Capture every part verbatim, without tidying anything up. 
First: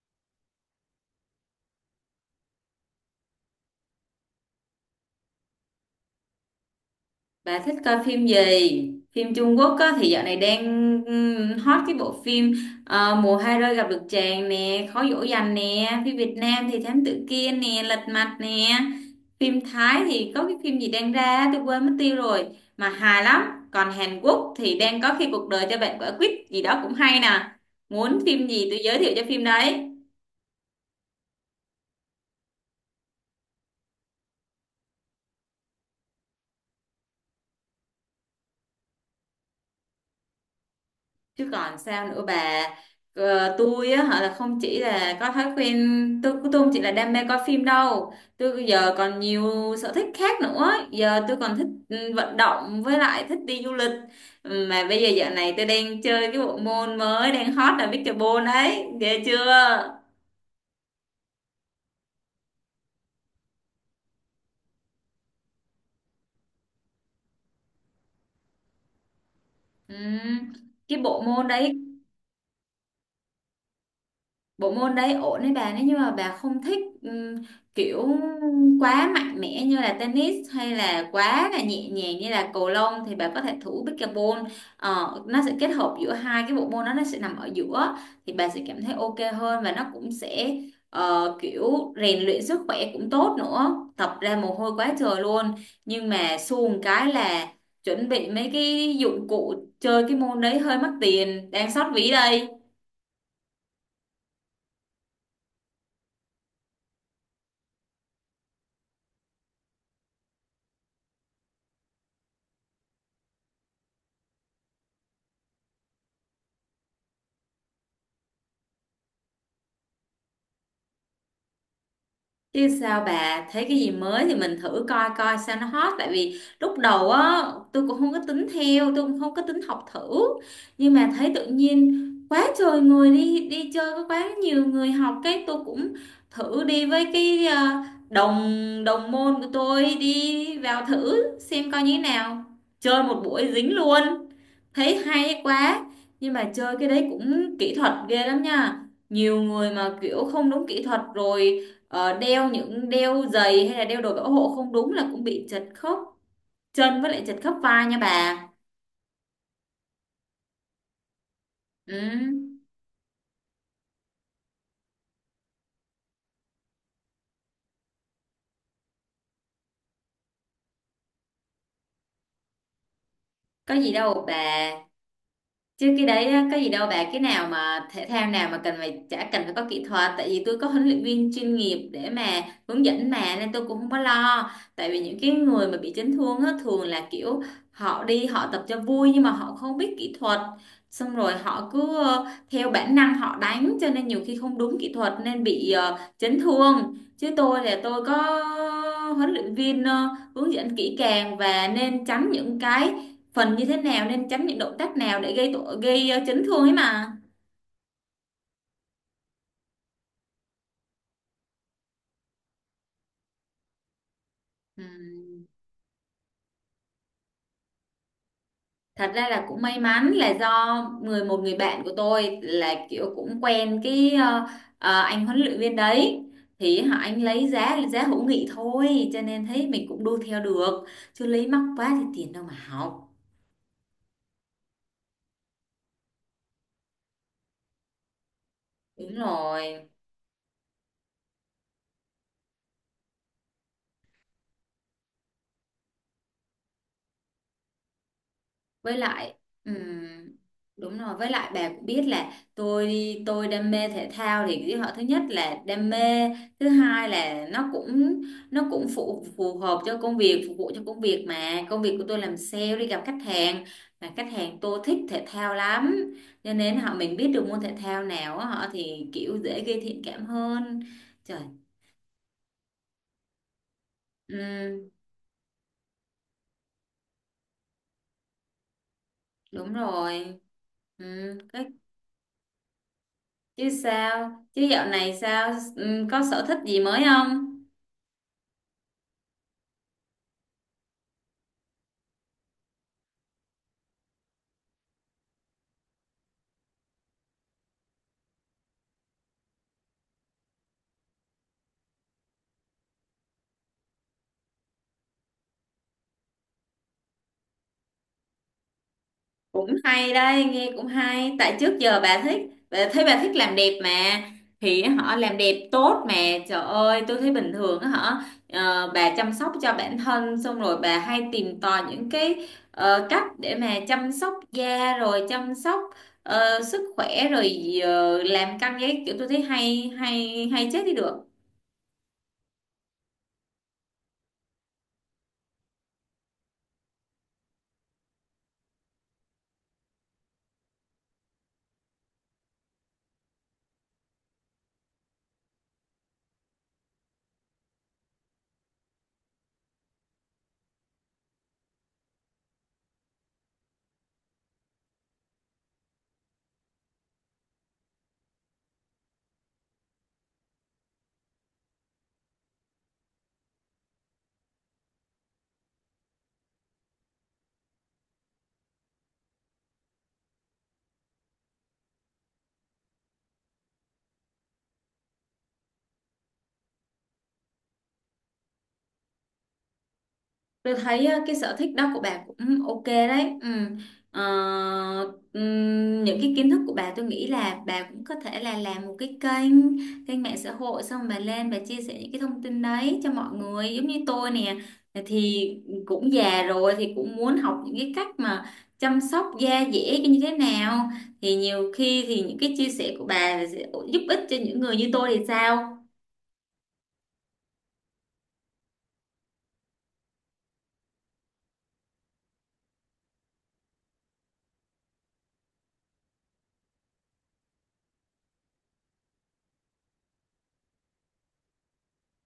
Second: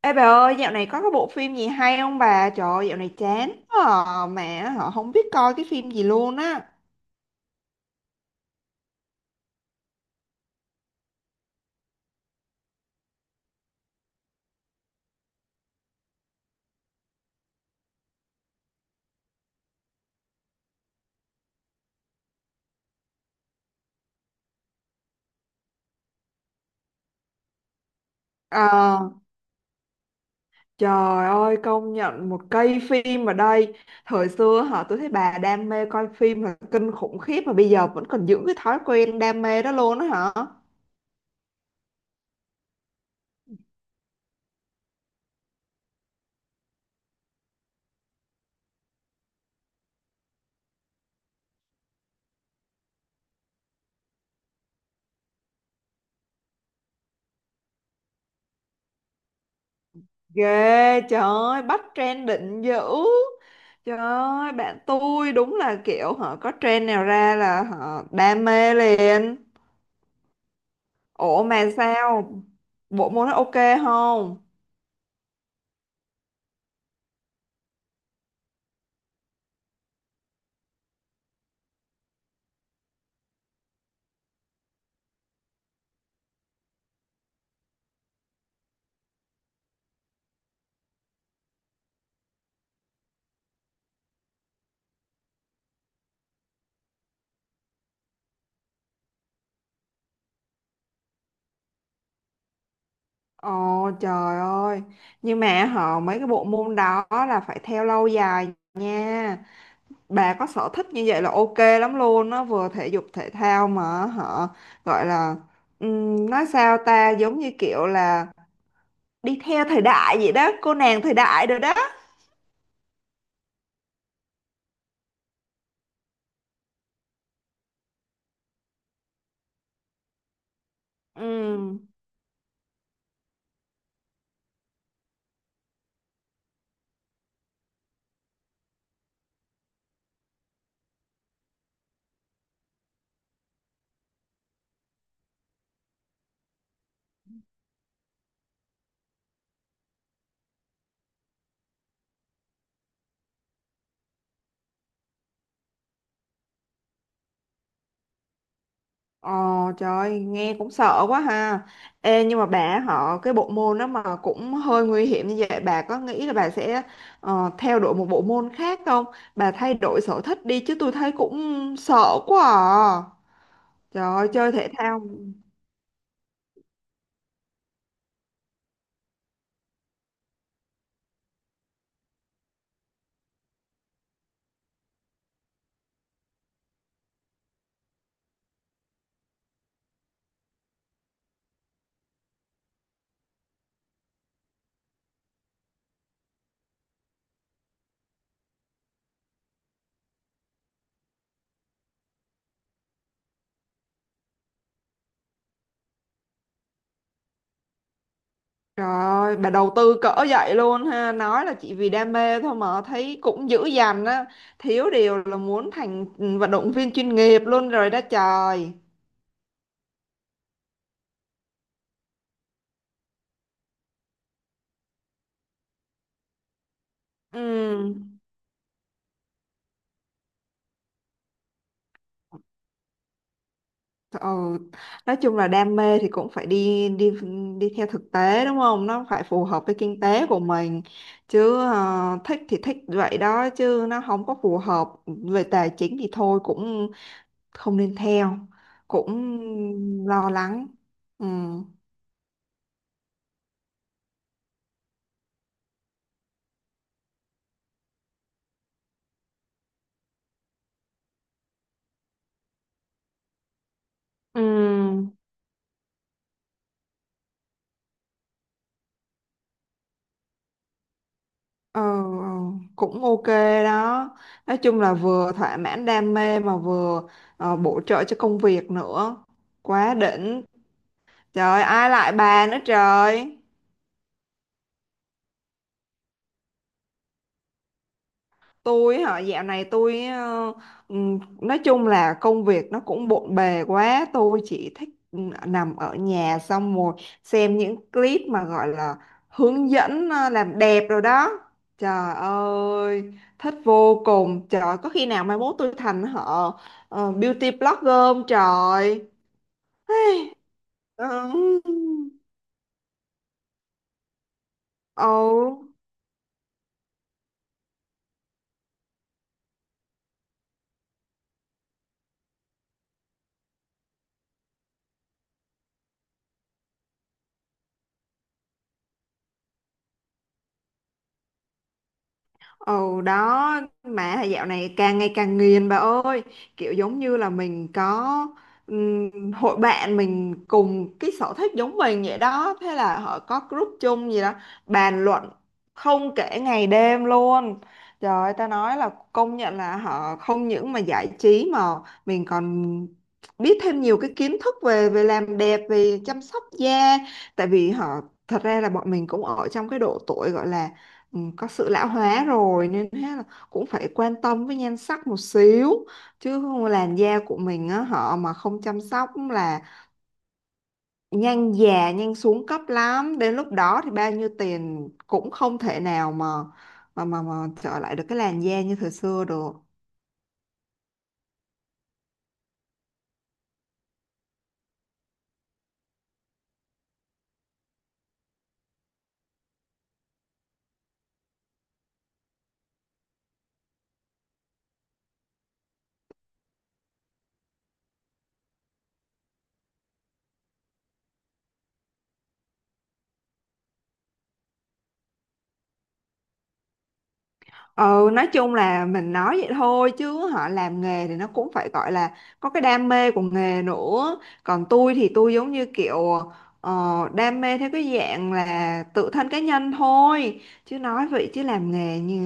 Ê bà ơi, dạo này có cái bộ phim gì hay không bà? Trời ơi, dạo này chán quá à, mẹ họ không biết coi cái phim gì luôn á. Bà thích coi phim gì? Phim Trung Quốc á, thì dạo này đang ừm, hot cái bộ phim, ờ, Mùa hai rơi gặp được chàng nè, Khó dỗ dành nè, phim Việt Nam thì Thám tử Kiên nè, Lật mặt nè. Phim Thái thì có cái phim gì đang ra tôi quên mất tiêu rồi mà hài lắm. Còn Hàn Quốc thì đang có khi cuộc đời cho bạn quả quýt gì đó cũng hay nè. Muốn phim gì tôi giới Ờ, thiệu cho phim đấy. trời ơi, công nhận một cây phim ở đây. Thời xưa họ tôi thấy bà đam mê coi phim là kinh khủng khiếp mà bây giờ vẫn còn giữ cái thói quen đam mê đó luôn á hả? Chứ còn sao nữa bà. Ờ, tôi á họ là không chỉ là có thói quen, tôi tôi không chỉ là đam mê coi phim đâu, tôi giờ còn nhiều sở thích khác nữa. Giờ tôi còn thích, ừ, vận động, với lại thích đi du lịch. Ừ, mà bây giờ dạo này tôi đang chơi cái bộ môn mới đang hot là pickleball đấy, ghê chưa? Ghê, trời ơi, bắt trend định dữ. Trời ơi, bạn tôi đúng là kiểu họ có trend nào ra là họ đam mê liền. Ừ. Cái bộ Ủa môn mà đấy, sao? Bộ môn nó ok không? bộ môn đấy ổn đấy bà. Nếu như mà bà không thích ừm, kiểu quá mạnh mẽ như là tennis, hay là quá là nhẹ nhàng như là cầu lông, thì bà có thể thử pickleball. Ờ, nó sẽ kết hợp giữa hai cái bộ môn đó, nó sẽ nằm ở giữa, thì bà sẽ cảm thấy ok hơn. Và nó cũng sẽ, ờ, kiểu rèn luyện sức khỏe cũng tốt nữa, tập ra mồ hôi quá trời luôn. Nhưng mà xuồng cái là chuẩn bị mấy cái dụng cụ chơi cái môn đấy hơi mắc tiền, đang xót ví đây. Ồ trời ơi. Nhưng mà họ mấy cái bộ môn đó là phải theo lâu dài nha. Bà có sở thích như vậy là ok lắm luôn. Nó vừa thể dục thể thao mà họ gọi là ừm, nói sao ta giống như kiểu là đi theo thời đại vậy đó, cô nàng thời đại rồi đó. Chứ sao bà, thấy cái gì mới thì mình thử coi coi sao nó hot. Tại vì lúc đầu á, tôi cũng không có tính theo, tôi cũng không có tính học thử. Nhưng mà thấy tự Ừ. nhiên quá trời người đi đi chơi, có quá nhiều người học, cái tôi cũng thử đi với cái, ờ, đồng đồng môn của tôi, đi vào thử xem coi như thế nào. Chơi một buổi dính luôn, thấy hay quá. Nhưng mà chơi cái đấy cũng kỹ thuật ghê lắm nha, nhiều người mà kiểu không đúng kỹ thuật rồi. Ờ, đeo những đeo giày hay là đeo đồ bảo hộ không đúng là cũng bị chật khớp chân, với lại chật khớp vai nha bà. Ờ, trời nghe cũng sợ quá ha. Ừ, Ê nhưng mà bà họ cái bộ môn đó mà cũng hơi nguy hiểm như vậy bà có nghĩ là bà sẽ ờ, theo đuổi một bộ môn khác không? Bà thay đổi sở thích đi chứ tôi thấy cũng sợ quá à. có gì Trời đâu ơi chơi thể bà. thao. Chứ cái đấy á, có gì đâu bà. Cái nào mà thể thao nào mà cần phải chả cần phải có kỹ thuật, tại vì tôi có huấn luyện viên chuyên nghiệp để mà hướng dẫn mà, nên tôi cũng không có lo. Tại vì những cái người mà bị chấn thương á, thường là kiểu họ đi họ tập cho vui nhưng mà họ không biết kỹ thuật, xong rồi họ cứ, ờ, theo bản năng họ đánh, cho nên nhiều khi không đúng kỹ thuật nên bị, ờ, chấn thương. Chứ tôi là tôi có huấn luyện viên, ờ, hướng dẫn kỹ càng và nên tránh những cái phần như thế nào, nên tránh những động tác nào để gây tội gây, ờ, chấn thương ấy mà. Trời ơi bà đầu tư cỡ vậy luôn ha, nói là chỉ vì đam mê thôi mà thấy cũng dữ dằn á, thiếu điều là Ừm, muốn thành vận động viên chuyên nghiệp luôn rồi đó trời. Thật ra là cũng may mắn là do người một người bạn của tôi là kiểu cũng quen cái, ờ, ờ, anh huấn luyện viên đấy, thì họ anh lấy giá Ừ. giá hữu nghị thôi, cho nên thấy mình cũng đu theo được. Chứ lấy mắc quá thì tiền đâu mà học. Ờ, nói chung là đam mê thì cũng phải đi đi đi theo thực tế đúng không? Nó đúng phải phù hợp với rồi kinh tế của mình chứ ờ, thích thì thích vậy đó chứ nó không có phù hợp về tài chính thì thôi cũng không nên theo với cũng lại lo ừm, lắng. Đúng rồi Ừ. với lại bà cũng biết là tôi tôi đam mê thể thao. Thì cái họ thứ nhất là đam mê, thứ hai là nó cũng nó cũng phù phù hợp cho công việc, phục vụ cho công việc. Mà công việc của tôi làm sale, đi gặp khách hàng, mà khách hàng tôi thích Ừm, thể thao lắm, cho nên họ mình biết được môn thể thao nào á, họ thì kiểu dễ gây thiện cảm hơn. Trời, Ờ, ờ, Cũng ok đó. Nói chung ừm, là vừa thỏa mãn đam mê mà vừa ờ, bổ trợ cho công việc nữa. đúng Quá rồi. đỉnh. Ừm, Trời Có ai lại bà nữa trời. chứ, sao chứ dạo này sao, ừ, có sở thích gì mới không? Tôi hả, dạo này tôi ờ, ừm, nói chung là công việc nó cũng bộn bề quá, tôi chỉ thích ừm, nằm ở nhà xong rồi xem những clip mà gọi là hướng dẫn ờ, làm đẹp rồi đó. Trời ơi, thích vô cùng. Trời, có khi nào mai mốt tôi thành họ ờ, beauty blogger không trời. Cũng hay Hey, đây, nghe cũng hay. Tại ừm. trước giờ bà thích bà thấy bà thích làm đẹp mà. Thì họ làm đẹp Ồ. tốt mà. Trời ơi tôi thấy bình thường á hả. Ờ, bà chăm sóc cho bản thân, xong rồi bà hay tìm tòi những cái, ờ, cách để mà chăm sóc da, rồi chăm sóc, ờ, sức khỏe, rồi ờ, làm căng giấy kiểu, tôi thấy hay hay hay chết đi được. Ồ đó mà thời dạo này càng ngày càng nghiền bà ơi kiểu giống như là mình có ừm, hội bạn mình cùng cái sở thích giống mình vậy đó thế là họ có group chung gì đó bàn luận không kể ngày đêm luôn trời ơi, ta nói là công nhận là họ không những mà giải trí mà mình còn biết thêm nhiều cái kiến thức về về làm đẹp về chăm sóc da tại vì họ thật ra là bọn mình cũng ở trong cái độ tuổi gọi là ừ, có sự lão hóa rồi nên thế là cũng phải quan tâm với nhan sắc một xíu chứ không làn da của mình á họ mà không chăm sóc là nhanh già nhanh xuống cấp lắm đến lúc đó thì bao nhiêu tiền cũng không thể nào mà mà mà, mà trở lại được cái làn da như thời xưa được. Tôi thấy ờ, cái sở thích đó của bà cũng ok đấy. Ừ. Ờ, ừm, những cái kiến thức của bà tôi nghĩ là bà cũng có thể là làm một cái kênh kênh mạng xã hội, xong bà lên bà chia sẻ những cái thông tin đấy cho mọi người. Giống như tôi nè, thì cũng già rồi thì cũng muốn học những cái cách mà chăm sóc da dẻ như thế nào. Thì nhiều khi thì những cái chia sẻ của bà sẽ giúp ích cho những người như tôi thì sao? Ừ, nói chung là mình nói vậy thôi chứ họ làm nghề thì nó cũng phải gọi là có cái đam mê của nghề nữa. Còn tôi thì tôi giống như kiểu ờ, đam mê theo cái dạng là tự thân cá nhân thôi. Chứ nói vậy chứ làm nghề như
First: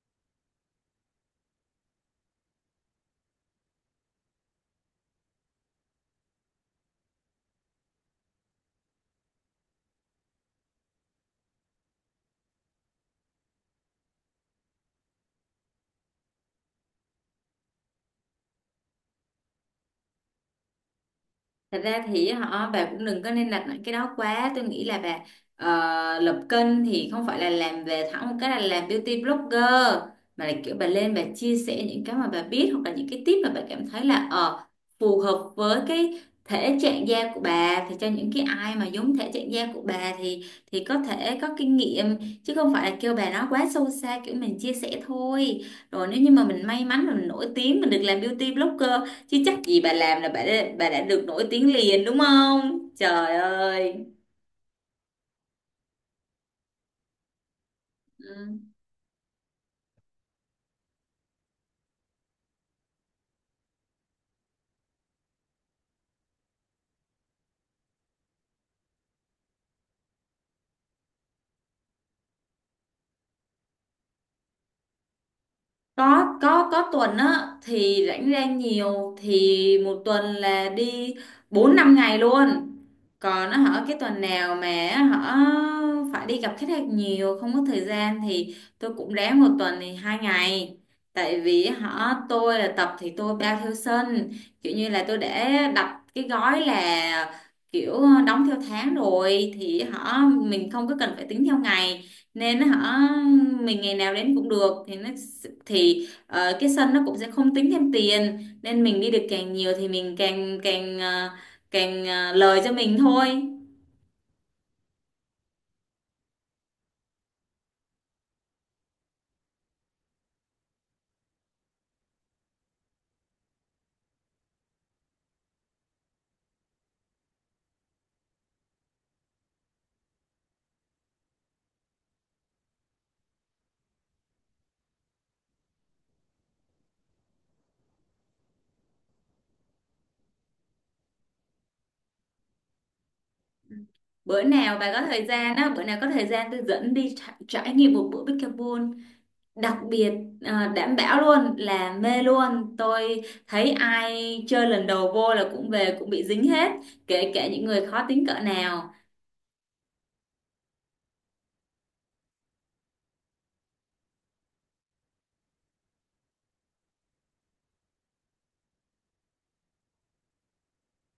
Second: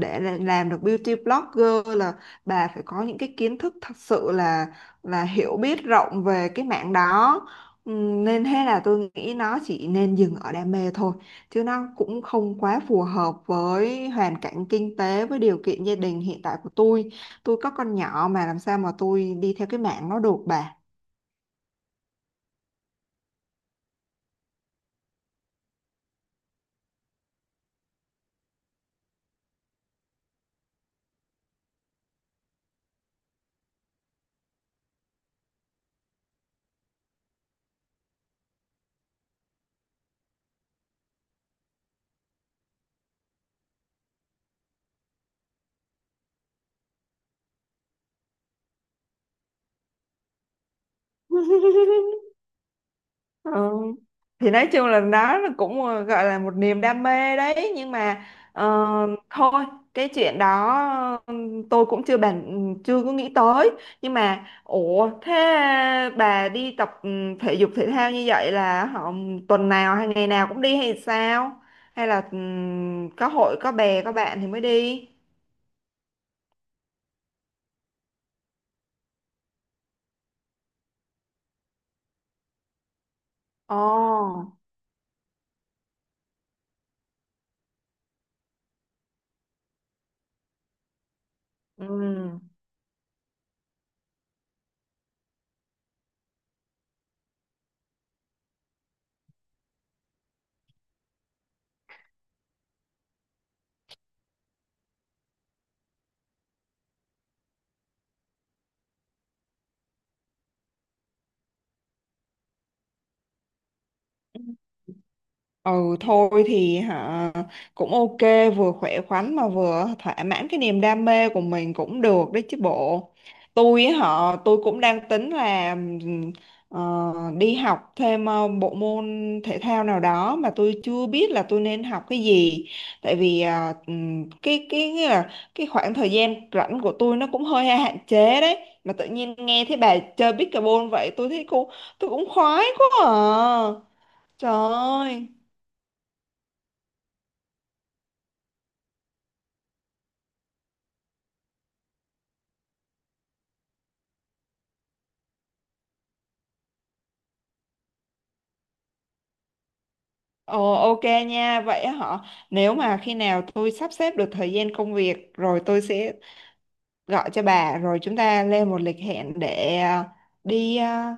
để là- làm được beauty blogger là bà phải có những cái kiến thức thật sự là là hiểu biết rộng về cái mảng đó. Ừ, nên thế là tôi nghĩ nó chỉ nên dừng ở đam mê thôi chứ nó cũng không quá phù hợp với hoàn cảnh kinh tế với điều kiện gia đình hiện tại của tôi tôi có con nhỏ mà làm sao mà tôi đi theo cái mạng nó được bà. Thật ra thì họ bà cũng đừng có nên đặt nặng cái đó quá. Tôi nghĩ là bà, ờ, lập kênh thì không phải là làm về thẳng một cái là làm beauty blogger, mà là kiểu bà lên bà chia sẻ những cái mà bà biết, hoặc là những cái tip mà bà cảm thấy là, ờ, phù hợp với cái thể trạng da của bà, thì cho những cái ai mà giống thể trạng da của bà, thì thì có thể có kinh nghiệm. Chứ không phải là kêu bà nói quá sâu xa, kiểu mình chia sẻ thôi, rồi nếu như mà mình may mắn mà mình nổi tiếng mình được làm beauty blogger. Chứ chắc gì bà làm là bà đã, bà đã được nổi tiếng liền, đúng không trời Ừ. ơi. Thì nói chung là nó là cũng ờ, gọi là một niềm đam mê đấy nhưng mà Ừ. ờ, thôi cái chuyện đó ừ, tôi cũng chưa bàn chưa có nghĩ tới nhưng mà ủa thế bà đi tập ừ, thể dục thể thao như vậy là họ tuần nào hay ngày nào cũng đi hay sao hay là ừ, có hội có bè có bạn thì mới đi. có có có tuần á thì rảnh rang nhiều, thì một tuần là đi bốn năm ngày luôn. Còn nó Ồ. hở cái tuần nào mà á phải đi gặp khách hàng nhiều không có thời gian, thì tôi cũng ráng một tuần thì hai ngày. Tại vì Ừ. họ tôi là tập thì tôi bao theo sân, kiểu như là tôi để đặt cái gói là kiểu đóng theo tháng rồi, thì họ mình không có cần phải tính theo ngày nên hả, mình ngày nào đến cũng được thì nó, thì, ờ, cái sân nó cũng sẽ không tính thêm tiền. Nên mình đi được càng nhiều thì mình càng càng ờ, càng ờ, lời cho mình thôi. Ừ thôi thì hả cũng ok vừa khỏe khoắn mà vừa thỏa mãn cái niềm đam mê của mình cũng được đấy chứ bộ tôi họ tôi cũng đang tính là ừm, ờ, đi học thêm ờ, bộ môn thể thao nào đó mà tôi chưa biết là tôi nên học cái gì tại vì ờ, ừm, cái cái nghĩa là cái khoảng thời gian rảnh của tôi nó cũng hơi hạn chế đấy mà tự nhiên nghe thấy bà chơi pickleball vậy tôi thấy cô tôi cũng khoái quá à Bữa trời nào bà có thời ơi. gian á, bữa nào có thời gian tôi dẫn đi trải, trải nghiệm một bữa pickleball đặc biệt. Ờ, đảm bảo luôn là mê luôn. Tôi thấy ai chơi lần đầu vô là cũng về cũng bị dính hết, kể cả những người khó tính cỡ nào. Ồ ok nha, vậy họ nếu mà khi nào tôi sắp xếp được thời gian công việc rồi tôi sẽ gọi cho bà rồi chúng ta lên một lịch hẹn để à, đi à,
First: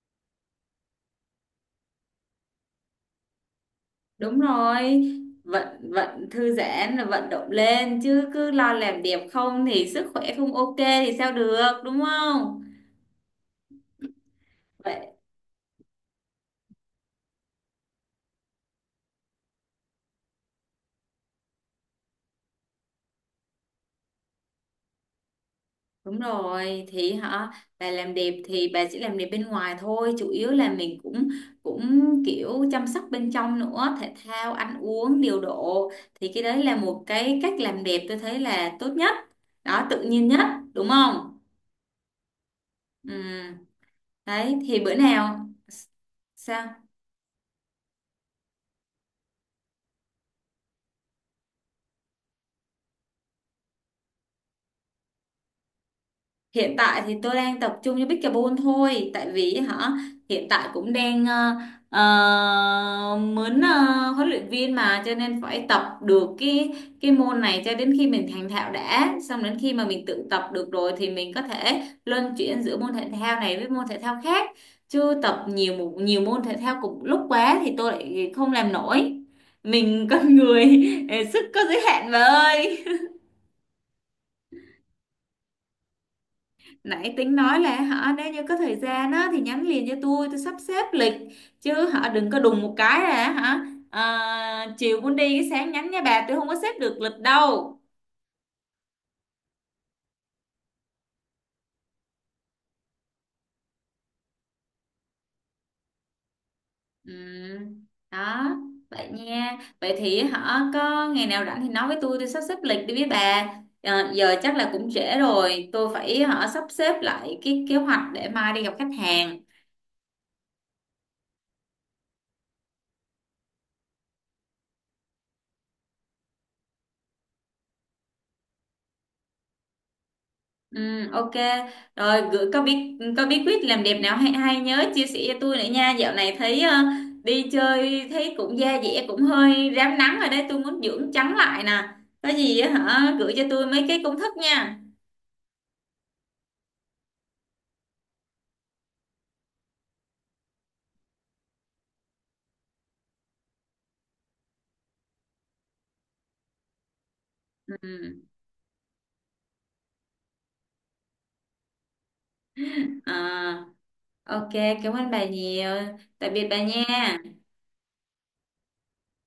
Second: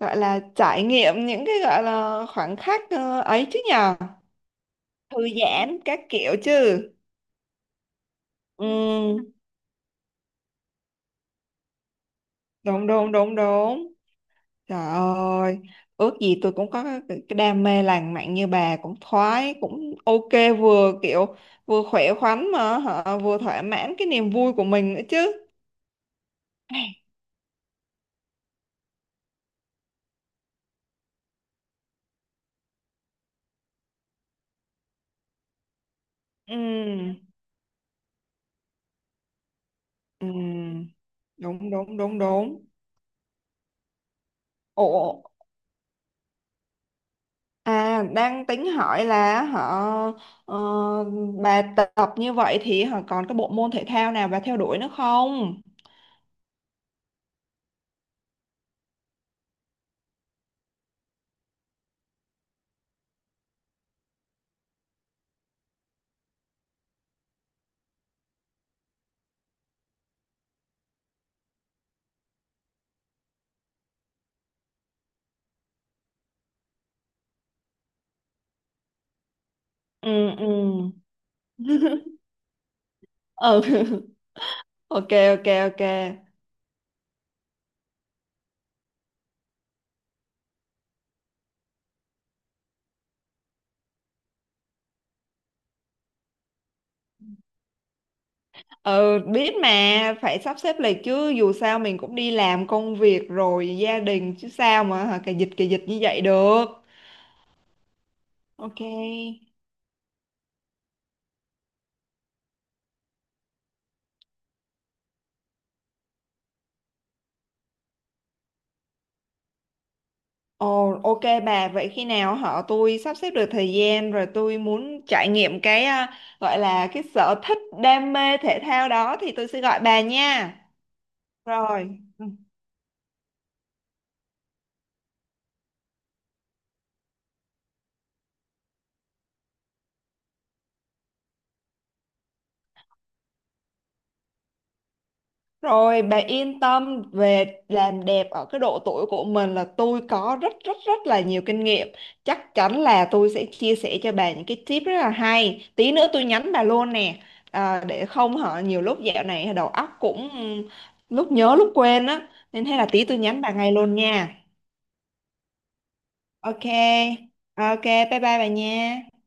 gọi là trải nghiệm những cái gọi là khoảnh khắc ờ, ấy chứ nhờ Đúng rồi, thư giãn vận các vận kiểu thư chứ. giãn là vận động lên. Chứ cứ lo làm đẹp Ừ. không thì sức khỏe không ok thì sao được, đúng không? Đúng đúng đúng đúng. Trời Vậy ơi, ước gì tôi cũng có cái cái đam mê lãng mạn như bà cũng thoái cũng ok vừa kiểu vừa khỏe khoắn mà hả, vừa thỏa mãn cái niềm vui của mình nữa chứ. đúng rồi Ai, thì hả, bà làm đẹp thì bà chỉ làm đẹp bên ngoài thôi. Chủ yếu là mình cũng cũng kiểu chăm sóc bên trong nữa, thể thao ăn uống điều độ, thì cái đấy là một ừ, cái cách làm đẹp tôi thấy là tốt nhất, đó tự nhiên nhất, đúng ừ, không? đúng đúng đúng đúng. Ừ. Đấy thì bữa Ồ, nào sao? à đang tính hỏi là họ ờ, bà tập như vậy thì họ còn cái bộ môn thể thao nào bà theo đuổi nữa không? Hiện tại thì tôi đang tập trung cho pickleball thôi. Tại vì hả hiện tại cũng đang, ờ, ờ, muốn, ờ, huấn luyện viên mà, cho nên phải tập được cái cái môn này cho đến khi mình thành thạo đã. Xong đến khi mà mình tự tập được rồi thì mình có thể luân chuyển giữa môn thể thao này với môn thể thao khác. Chứ tập nhiều môn- nhiều môn thể thao cùng lúc quá thì tôi lại không làm nổi. Mình Ừ con ừ. người sức có giới hạn mà ơi. Ừ ok ok ok. Nãy tính nói là hả, nếu như có thời gian á thì nhắn liền cho tôi tôi sắp xếp lịch. Chứ hả đừng có đùng một cái là hả, à, chiều muốn đi cái sáng nhắn nha bà, tôi không có xếp được lịch đâu. Ừ biết mà phải sắp xếp lịch chứ dù sao mình cũng đi làm công việc rồi gia đình chứ sao mà hả, cà dịch cà dịch như vậy được. Ừ. Đó Ok. vậy nha. Vậy thì hả có ngày nào rảnh thì nói với tôi tôi sắp xếp lịch đi với bà. Ờ, giờ chắc là cũng trễ rồi, tôi phải hả sắp xếp lại cái kế hoạch để mai đi gặp khách hàng. Ồ ok bà vậy khi nào họ tôi sắp xếp được thời gian rồi tôi muốn trải nghiệm cái à, gọi là cái sở thích đam mê thể thao đó thì tôi sẽ gọi bà nha. Ừ, ok. Rồi. Rồi gửi có bí có bí quyết làm đẹp nào hay hay nhớ chia sẻ cho tôi nữa nha. Dạo này thấy, ờ, đi chơi thấy cũng da dẻ cũng hơi rám nắng rồi đấy, tôi muốn dưỡng trắng lại nè. Có gì á hả gửi cho tôi mấy cái công thức nha. Rồi bà yên tâm về làm đẹp ở cái độ tuổi của mình là tôi có rất rất rất là nhiều kinh nghiệm. Chắc chắn là tôi sẽ chia sẻ cho bà những cái tip rất là hay. Tí nữa tôi nhắn bà luôn nè. À, để Ừ. không hả nhiều lúc dạo này đầu óc cũng lúc nhớ lúc quên á. Nên hay là tí tôi nhắn bà à, ngay luôn nha. ok, cảm ơn bà nhiều. Tạm biệt bà Ok. nha. Ok, bye bye bà nha.